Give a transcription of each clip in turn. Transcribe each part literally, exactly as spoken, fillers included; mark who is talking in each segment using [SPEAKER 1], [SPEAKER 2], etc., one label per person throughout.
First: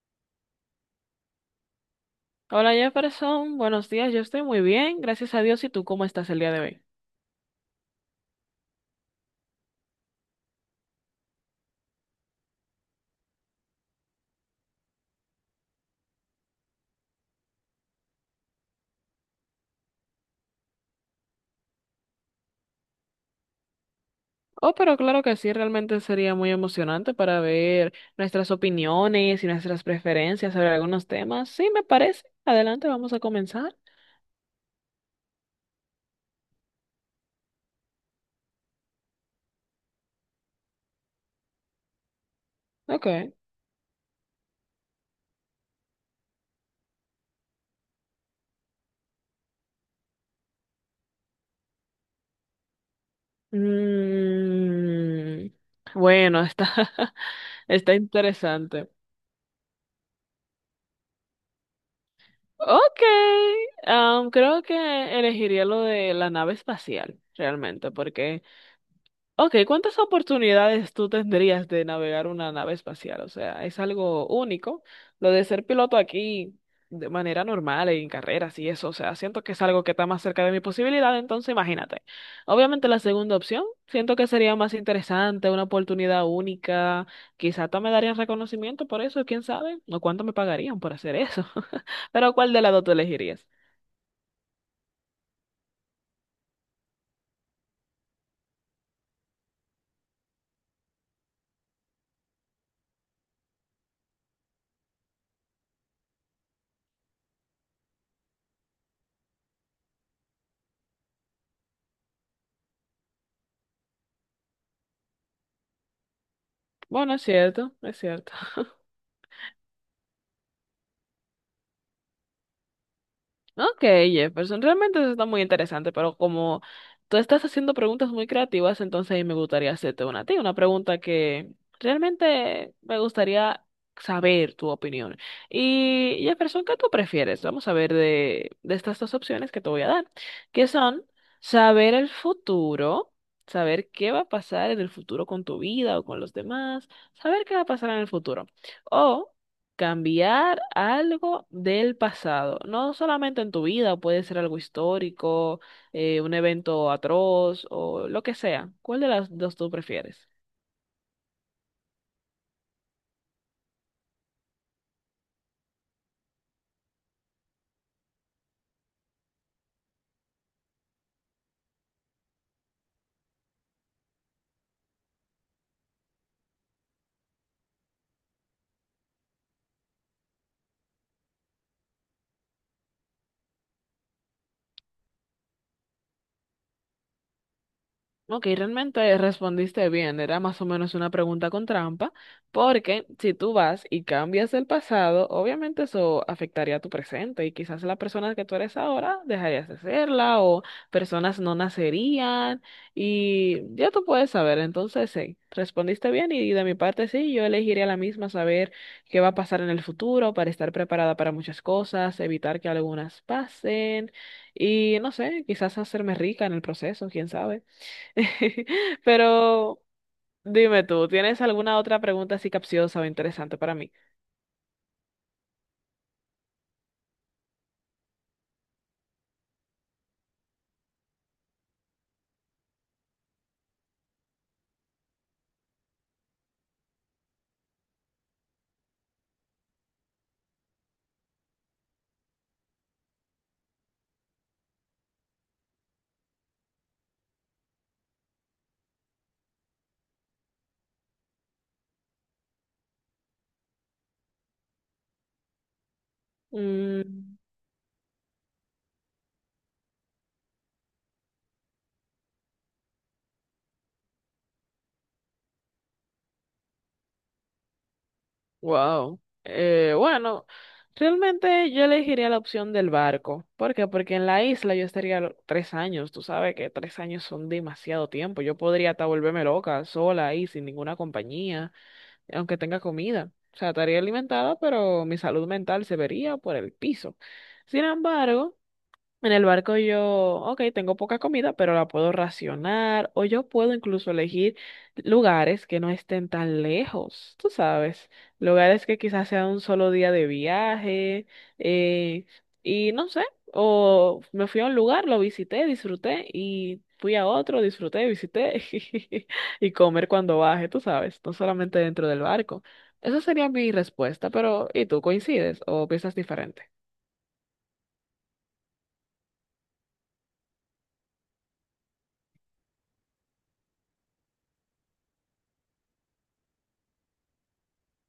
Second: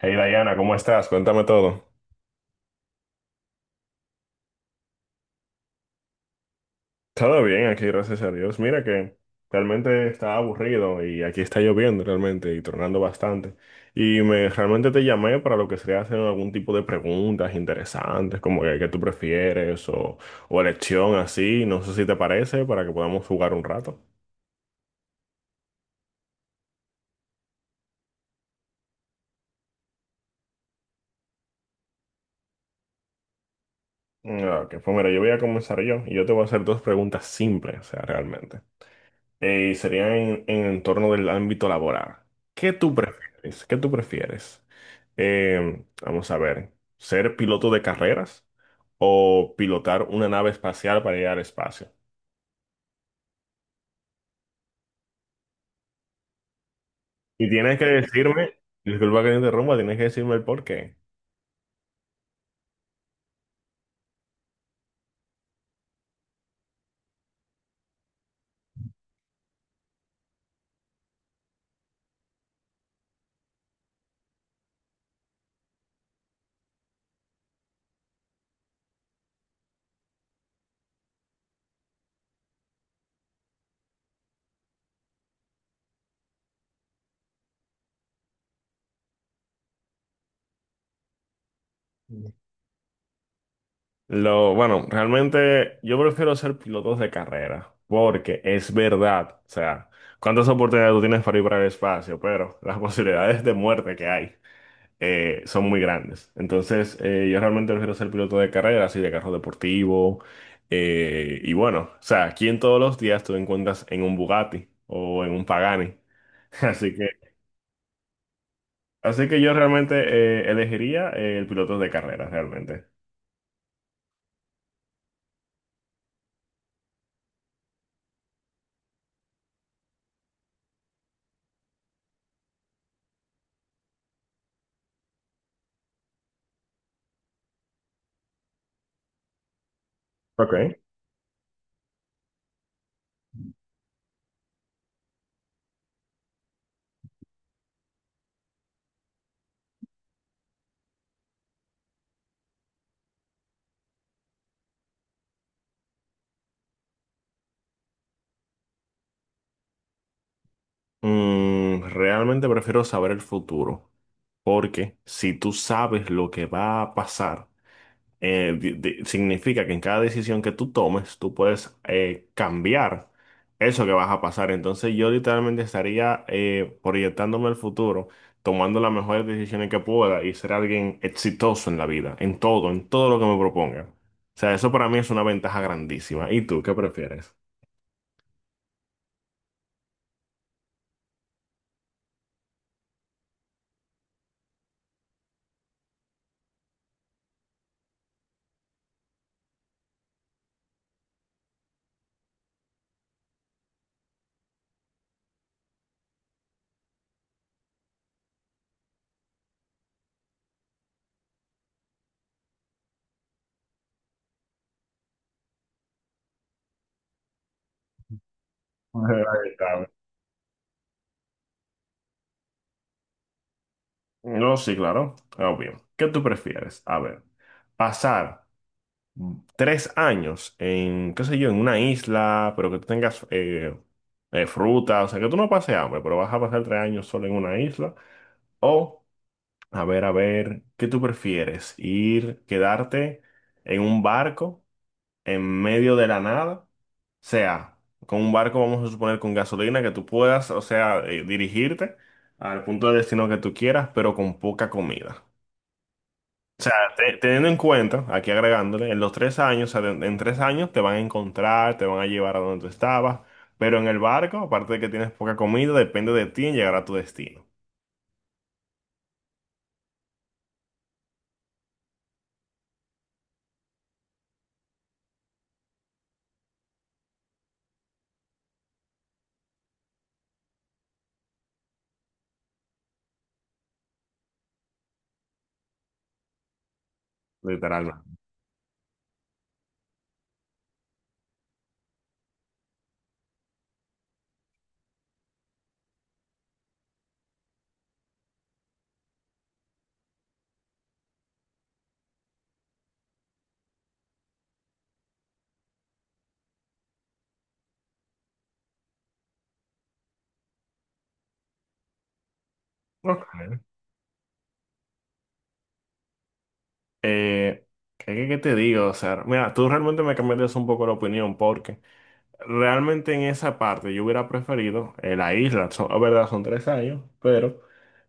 [SPEAKER 1] Hey Diana, ¿cómo estás? Cuéntame todo.
[SPEAKER 2] Hola Jefferson, buenos días, yo estoy muy bien, gracias a Dios. ¿Y tú cómo estás el día de hoy?
[SPEAKER 1] Todo bien aquí, gracias a Dios. Mira que realmente estaba aburrido y aquí está lloviendo realmente y tornando bastante. Y me realmente te llamé para lo que sería hacer algún tipo de preguntas interesantes, como que qué tú prefieres o, o elección así, no sé si te parece, para que podamos jugar un rato.
[SPEAKER 2] Oh, pero claro que sí, realmente sería muy emocionante para ver nuestras opiniones y nuestras preferencias sobre algunos temas. Sí, me parece. Adelante, vamos a comenzar.
[SPEAKER 1] Ah, ok, pues mira, yo voy a comenzar yo y yo te voy a hacer dos preguntas simples, o sea, realmente. Eh, Y serían en, en torno del ámbito laboral. ¿Qué tú
[SPEAKER 2] Ok.
[SPEAKER 1] prefieres? ¿Qué tú prefieres? Eh, vamos a ver, ¿ser piloto de carreras o pilotar una nave espacial para ir al espacio?
[SPEAKER 2] Mm, bueno, está,
[SPEAKER 1] Y tienes que
[SPEAKER 2] está
[SPEAKER 1] decirme,
[SPEAKER 2] interesante.
[SPEAKER 1] disculpa que te interrumpa, tienes que decirme el por qué.
[SPEAKER 2] Ok, am, creo que elegiría lo de la nave espacial, realmente, porque Ok, ¿cuántas oportunidades tú tendrías de navegar una nave espacial? O sea, es algo único. Lo de ser piloto aquí de manera normal, en carreras y eso, o sea, siento que es algo que está más cerca de mi posibilidad, entonces imagínate. Obviamente la segunda opción, siento que sería más interesante, una oportunidad única, quizá hasta me darían reconocimiento por eso, quién sabe, o cuánto me pagarían por hacer eso. Pero ¿cuál de las dos tú elegirías?
[SPEAKER 1] Lo, bueno, realmente yo prefiero ser pilotos de carrera, porque es verdad, o sea, cuántas oportunidades tú tienes para ir para el espacio, pero las posibilidades de muerte que hay. eh, son muy grandes. Entonces, eh, yo realmente prefiero ser piloto de carrera, así de carro deportivo. eh, y bueno, o sea, aquí en todos los días tú te encuentras en un Bugatti o en un Pagani. Así que,
[SPEAKER 2] Bueno, es cierto, es cierto.
[SPEAKER 1] así que yo realmente eh, elegiría eh, el piloto de carrera, realmente.
[SPEAKER 2] Ok, Jefferson, realmente eso está muy interesante, pero como tú estás haciendo preguntas muy creativas, entonces ahí me gustaría hacerte una a ti, una pregunta que realmente me gustaría saber tu opinión. Y Jefferson, ¿qué tú prefieres? Vamos a ver de, de estas dos opciones que te voy a dar, que
[SPEAKER 1] Ok.
[SPEAKER 2] son saber el futuro, saber qué va a pasar en el futuro con tu vida o con los demás, saber qué va a pasar en el futuro, o cambiar algo del pasado, no solamente en tu vida, puede ser algo histórico, eh, un evento atroz o lo que sea. ¿Cuál de las dos tú prefieres?
[SPEAKER 1] Mm, realmente prefiero saber el futuro, porque si tú sabes lo que va a pasar, eh, di- di- significa que en cada decisión que tú tomes, tú puedes eh, cambiar eso que vas a pasar. Entonces yo literalmente estaría eh, proyectándome al futuro, tomando las mejores decisiones que pueda y ser alguien exitoso en la vida, en todo, en todo lo que me proponga. O sea, eso para mí es una ventaja grandísima. ¿Y tú qué prefieres?
[SPEAKER 2] Ok, realmente respondiste bien. Era más o menos una pregunta con trampa, porque si tú vas y cambias el pasado, obviamente eso afectaría a tu presente y quizás la persona que tú eres ahora dejarías de serla o personas no nacerían y ya tú puedes saber. Entonces, sí, respondiste bien y de mi parte sí, yo elegiría la misma, saber qué va a pasar en el futuro para estar preparada para muchas cosas, evitar que algunas pasen y no sé, quizás hacerme rica en el proceso, quién sabe.
[SPEAKER 1] Ahí
[SPEAKER 2] Pero
[SPEAKER 1] está.
[SPEAKER 2] dime tú, ¿tienes alguna otra pregunta así capciosa o interesante para mí?
[SPEAKER 1] No, sí, claro, obvio. ¿Qué tú prefieres? A ver, pasar tres años en, qué sé yo, en una isla, pero que tú tengas eh, eh, fruta, o sea, que tú no pases hambre, pero vas a pasar tres años solo en una isla. O, a ver, a ver, ¿qué tú prefieres? ¿Ir, quedarte en un barco en medio de la nada? O sea, con un barco, vamos a suponer, con gasolina, que tú puedas, o sea, eh, dirigirte al punto de destino que tú quieras, pero con poca comida. O sea, te-
[SPEAKER 2] Mm,
[SPEAKER 1] teniendo en cuenta, aquí agregándole, en los tres años, o sea, en, en tres años te van a encontrar, te van a llevar a donde tú estabas, pero en el barco, aparte de que tienes poca comida, depende de ti en llegar a tu destino,
[SPEAKER 2] wow. Eh, bueno, realmente yo elegiría la opción del barco. ¿Por qué? Porque en la isla yo estaría lo- tres años. Tú sabes que tres años son demasiado tiempo. Yo podría hasta volverme loca, sola ahí, sin ninguna compañía, aunque tenga comida. O sea, estaría alimentada, pero mi salud mental se vería por el piso. Sin
[SPEAKER 1] literalmente.
[SPEAKER 2] embargo, en el barco yo, ok, tengo poca comida, pero la puedo racionar o yo puedo incluso elegir lugares que no estén tan lejos, tú sabes, lugares que quizás sea un solo día de viaje eh, y no sé, o me fui a un lugar, lo visité, disfruté y fui a otro, disfruté, visité y comer cuando baje, tú sabes, no solamente dentro del barco. Esa sería
[SPEAKER 1] Ok.
[SPEAKER 2] mi respuesta, pero ¿y tú coincides o piensas diferente?
[SPEAKER 1] Eh, ¿qué, qué qué te digo? O sea, mira, tú realmente me cambiaste un poco la opinión, porque realmente en esa parte yo hubiera preferido eh, la isla, son, es verdad, son tres años, pero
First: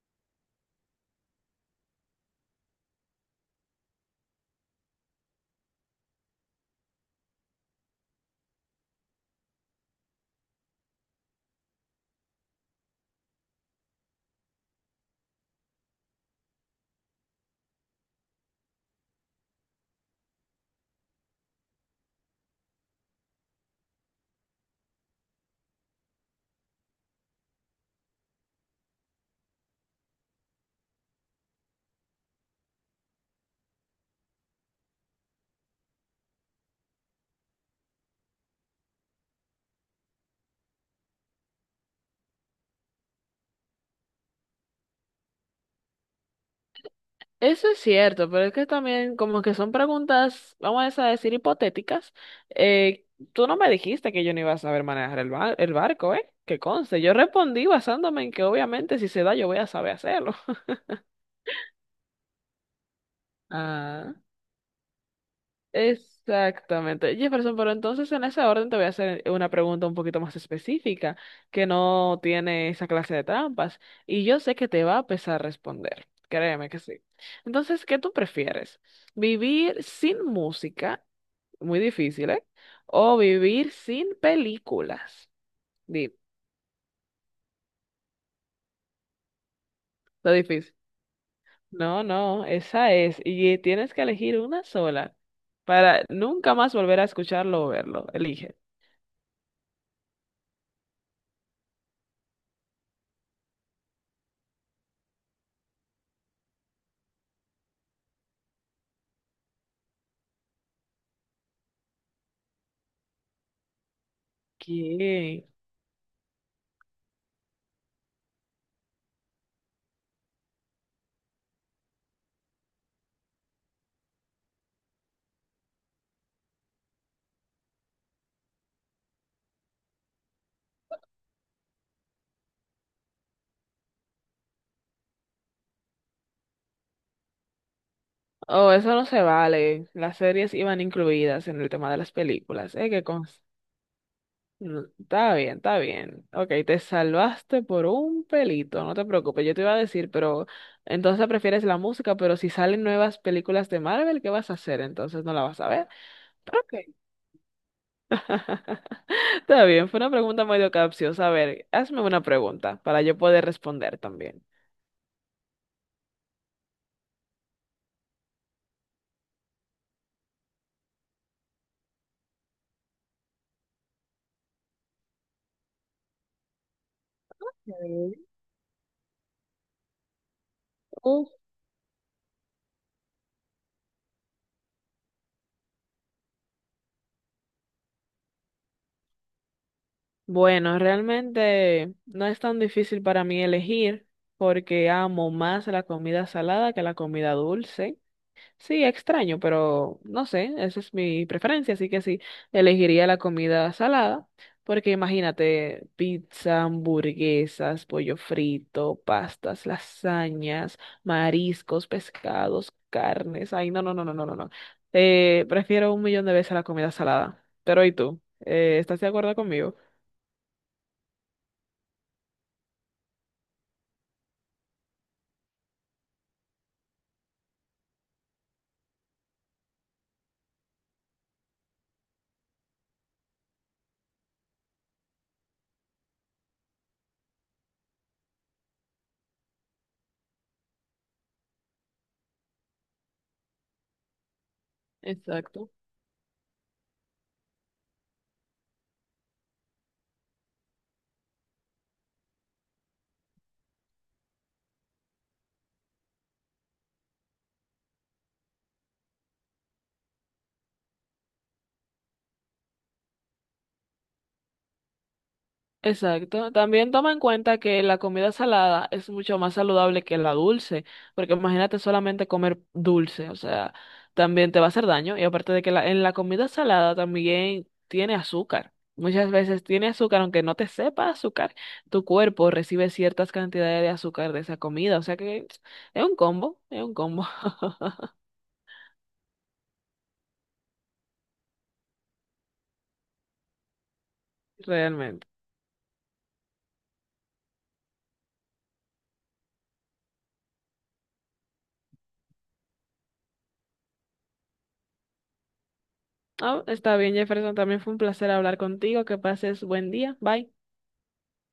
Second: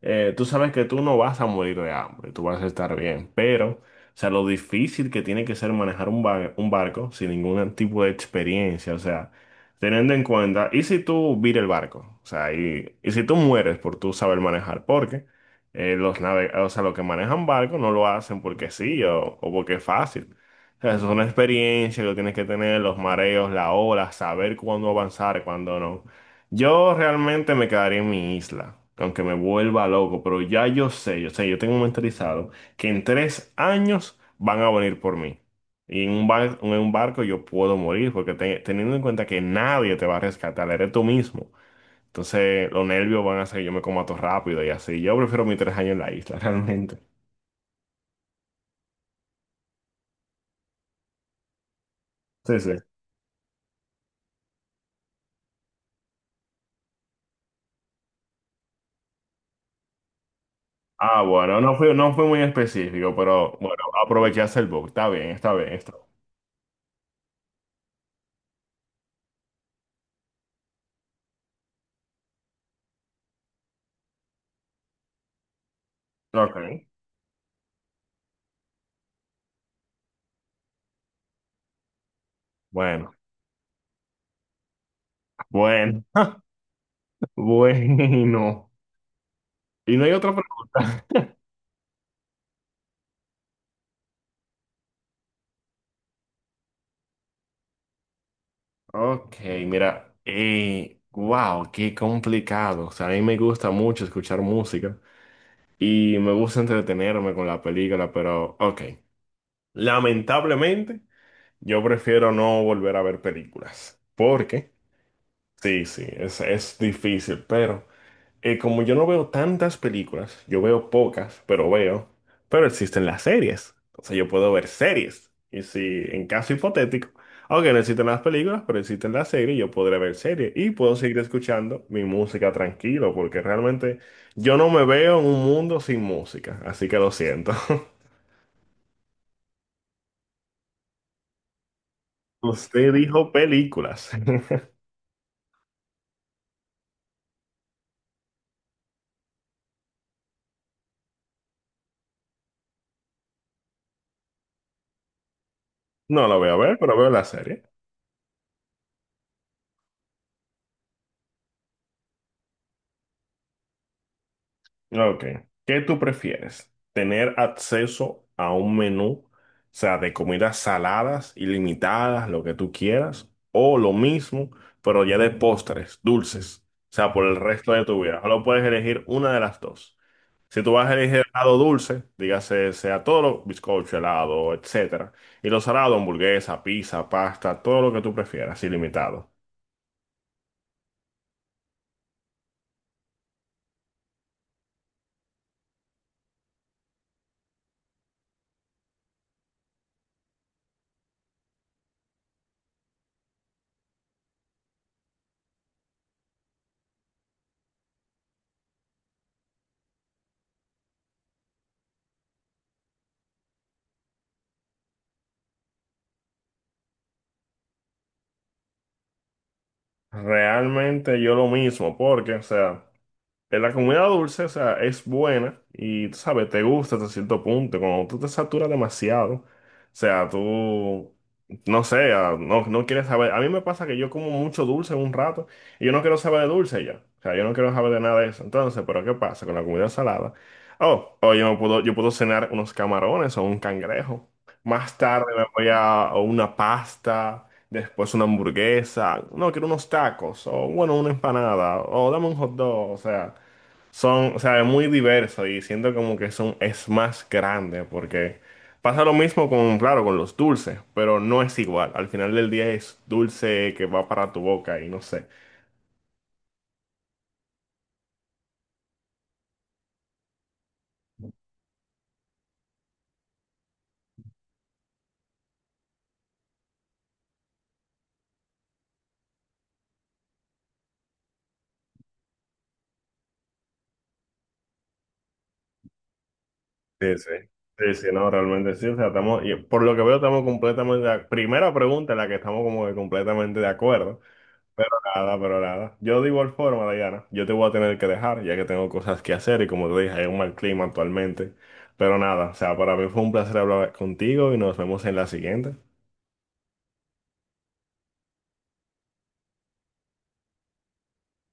[SPEAKER 1] eh, tú sabes que tú no vas a morir de hambre, tú vas a estar bien, pero, o sea, lo difícil que tiene que ser manejar un, ba- un barco sin ningún tipo de experiencia, o sea, teniendo en cuenta, ¿y si tú vira el barco? O sea, y, y si tú mueres por tú saber manejar, porque eh, los nave, o sea, los que manejan barcos no lo hacen porque sí o, o porque es fácil. O sea, eso es una experiencia que tienes que tener, los mareos, la ola, saber cuándo avanzar, cuándo no. Yo realmente me quedaría en mi isla, aunque me vuelva loco, pero ya yo sé, yo sé, yo tengo mentalizado que en tres años van a venir por mí. Y en un bar- en un barco yo puedo morir, porque te- teniendo en cuenta que nadie te va a rescatar, eres tú mismo. Entonces los nervios van a hacer que yo me coma todo rápido y así. Yo prefiero mis tres años en la isla, realmente.
[SPEAKER 2] Eso es cierto, pero es que también como que son preguntas, vamos a decir, hipotéticas.
[SPEAKER 1] Sí, sí.
[SPEAKER 2] Eh, tú no me dijiste que yo no iba a saber manejar el, ba- el barco, ¿eh? Que conste, yo respondí basándome en que obviamente si se da yo voy a saber hacerlo.
[SPEAKER 1] Ah, bueno, no fue, no fue muy específico, pero bueno,
[SPEAKER 2] Ah.
[SPEAKER 1] aprovechaste el book. Está bien, está bien, está
[SPEAKER 2] Exactamente. Jefferson, pero entonces en ese orden te voy a hacer una pregunta un poquito más específica, que no tiene esa clase de trampas, y yo sé que te va a pesar responder.
[SPEAKER 1] bien.
[SPEAKER 2] Créeme que
[SPEAKER 1] Ok.
[SPEAKER 2] sí. Entonces, ¿qué tú prefieres? ¿Vivir sin música? Muy difícil, ¿eh?
[SPEAKER 1] Bueno,
[SPEAKER 2] ¿O vivir sin películas?
[SPEAKER 1] bueno,
[SPEAKER 2] Di,
[SPEAKER 1] bueno. Y no hay
[SPEAKER 2] lo
[SPEAKER 1] otra
[SPEAKER 2] difícil.
[SPEAKER 1] pregunta.
[SPEAKER 2] No, no, esa es. Y tienes que elegir una sola para nunca más volver a escucharlo o verlo. Elige.
[SPEAKER 1] Ok, mira. Eh, wow, qué complicado. O sea, a mí me gusta mucho escuchar música y me gusta entretenerme con la película, pero ok. Lamentablemente, yo prefiero no volver a ver películas, porque
[SPEAKER 2] ¿Qué?
[SPEAKER 1] sí, sí, es, es difícil, pero. eh, como yo no veo tantas películas, yo veo pocas, pero veo, pero existen las series. Entonces yo puedo ver series. Y si en caso hipotético, aunque no existen las películas, pero existen las series, yo podré ver series y puedo seguir escuchando mi música tranquilo, porque realmente yo no me veo en un mundo sin música, así que lo siento.
[SPEAKER 2] Oh, eso no se vale. Las series iban incluidas en el tema de las películas. Eh,
[SPEAKER 1] Usted
[SPEAKER 2] que
[SPEAKER 1] dijo
[SPEAKER 2] cons-
[SPEAKER 1] películas.
[SPEAKER 2] Mm, está bien, está bien. Ok, te salvaste por un pelito, no te preocupes. Yo te iba a decir, pero entonces prefieres la música, pero si salen nuevas películas de Marvel, ¿qué vas a hacer? Entonces no la vas a ver.
[SPEAKER 1] No lo voy a
[SPEAKER 2] Pero
[SPEAKER 1] ver,
[SPEAKER 2] ok.
[SPEAKER 1] pero veo la serie.
[SPEAKER 2] Está bien, fue una pregunta medio capciosa. A ver, hazme una pregunta para yo poder responder también.
[SPEAKER 1] Ok. ¿Qué tú prefieres? ¿Tener acceso a un menú, o sea, de comidas saladas, ilimitadas, lo que tú quieras, o lo mismo, pero ya de postres, dulces, o sea, por el resto de tu vida? Solo puedes elegir una de las dos. Si tú vas a elegir
[SPEAKER 2] Ok.
[SPEAKER 1] helado dulce, dígase, sea todo lo bizcocho, helado, etcétera, y lo salado, hamburguesa, pizza, pasta, todo lo que tú prefieras, ilimitado.
[SPEAKER 2] Bueno, realmente no es tan difícil para mí elegir porque amo más la comida salada que la comida dulce. Sí, extraño, pero no sé, esa es mi preferencia, así que sí, elegiría la comida salada porque imagínate pizza, hamburguesas, pollo frito, pastas, lasañas, mariscos, pescados, carnes. Ay, no, no, no, no, no, no. no. Eh, prefiero un millón de veces la comida salada. Pero ¿y tú? Eh, ¿estás de acuerdo conmigo?
[SPEAKER 1] Realmente yo lo mismo, porque, o sea. eh, La comida dulce, o sea, es buena y, tú sabes, te gusta hasta cierto punto. Cuando tú te saturas demasiado, o sea, tú, no sé, ah, no, no quieres saber. A mí me pasa que yo como mucho dulce un rato y yo no quiero saber de dulce ya. O sea, yo no quiero saber de nada de eso. Entonces, ¿pero qué pasa con la comida salada? Oh, oh, yo me puedo, yo puedo cenar unos camarones o un cangrejo. Más tarde me voy
[SPEAKER 2] Exacto,
[SPEAKER 1] a, a una pasta, después una hamburguesa. No, quiero unos tacos o, bueno, una empanada o dame un hot dog, o sea. Son, o sea, es muy diverso y siento como que son, es más grande porque pasa lo mismo con, claro, con los dulces, pero no es igual. Al final del día es dulce que va para tu boca y no sé.
[SPEAKER 2] exacto. También toma en cuenta que la comida salada es mucho más saludable que la dulce, porque imagínate solamente comer dulce, o sea, también te va a hacer daño. Y aparte de que la- en la comida salada también tiene azúcar. Muchas veces tiene azúcar, aunque no te sepa azúcar, tu cuerpo recibe ciertas cantidades de azúcar de esa comida, o sea que es un combo, es un
[SPEAKER 1] Sí,
[SPEAKER 2] combo,
[SPEAKER 1] sí. Sí, sí, no, realmente sí. O sea, estamos, y por lo que veo, estamos completamente, de ac- primera pregunta en la que estamos como que completamente de acuerdo. Pero
[SPEAKER 2] realmente.
[SPEAKER 1] nada, pero nada. Yo de igual forma, Dayana, yo te voy a tener que dejar, ya que tengo cosas que hacer y como te dije, hay un mal clima actualmente. Pero nada, o sea, para mí fue un placer hablar contigo y nos vemos en la siguiente.
[SPEAKER 2] Ah, está bien, Jefferson, también fue un placer hablar contigo, que pases buen día, bye.